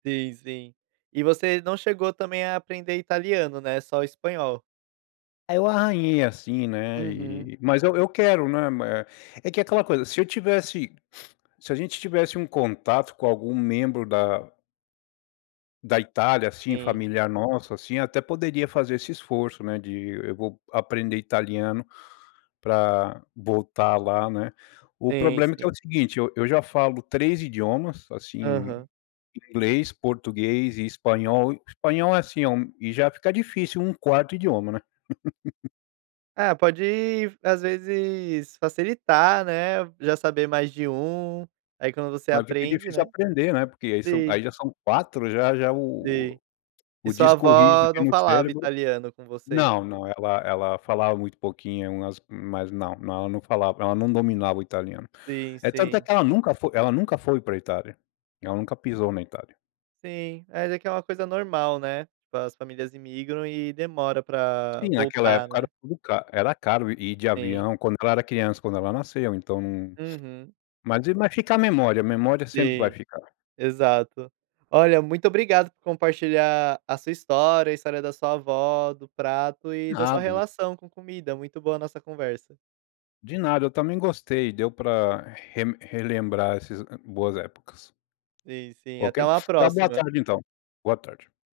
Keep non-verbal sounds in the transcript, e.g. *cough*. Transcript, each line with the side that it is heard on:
right: Sim, sim. E você não chegou também a aprender italiano, né, só o espanhol?
left: Eu arranhei, assim, né,
right: Uhum.
left: e mas eu eu quero, né, ma é que é aquela coisa, se eu tivesse *sniffs* se a gente tivesse um contato com algum membro da da Itália, assim,
right: Sim.
left: familiar nossa, assim, até poderia fazer esse esforço, né, de go vou aprender italiano pra voltar lá, né. O
right: Sim,
left: problema é que é o
right: sim.
left: seguinte, eu eu já falo 3 idiomas, assim,
right: Aham.
left: inglês, português e espanhol. O espanhol é assim, é um e já fica difícil um 4º idioma, né. *laughs*
right: É, pode às vezes facilitar, né, já saber mais de um, aí quando você
left: Mas fica
right: aprende,
left: difícil
right: né.
left: aprender, né, porque aí são
right: Sim.
left: aí já são 4 já já o
right: Sim. E
left: o
right: sua
left: disco rígido
right: avó
left: aqui
right: não
left: no
right: falava
left: cérebro
right: italiano com você?
left: não, não, ela ela falava muito pouquinho, umas mas não, não, ela não falava ela não dominava o italiano.
right: Sim,
left: É tanto é
right: sim.
left: que ela nunca foi ela nunca foi pra Itália, ela nunca pisou na Itália.
right: Sim. É, até que é uma coisa normal, né, tipo, as famílias imigram e demora pra
left: Sim, naquela
right: voltar,
left: época era
right: né.
left: tudo ca era caro ir de
right: Sim.
left: avião quando ela era criança, quando ela nasceu então.
right: Uhum.
left: Mas i mas fica a memória, a memória sempre vai
right: Sim,
left: ficar.
right: exato. Olha, muito obrigado por compartilhar a sua história, a história da sua avó, do prato e da
left: Ah,
right: sua
left: bom.
right: relação com comida. Muito boa a nossa conversa.
left: De nada, eu também gostei, deu pra reme relembrar esses boas épocas.
right: Sim, sim.
left: Ok?
right: Até uma
left: Tenha uma boa
right: próxima.
left: tarde, então. Boa tarde.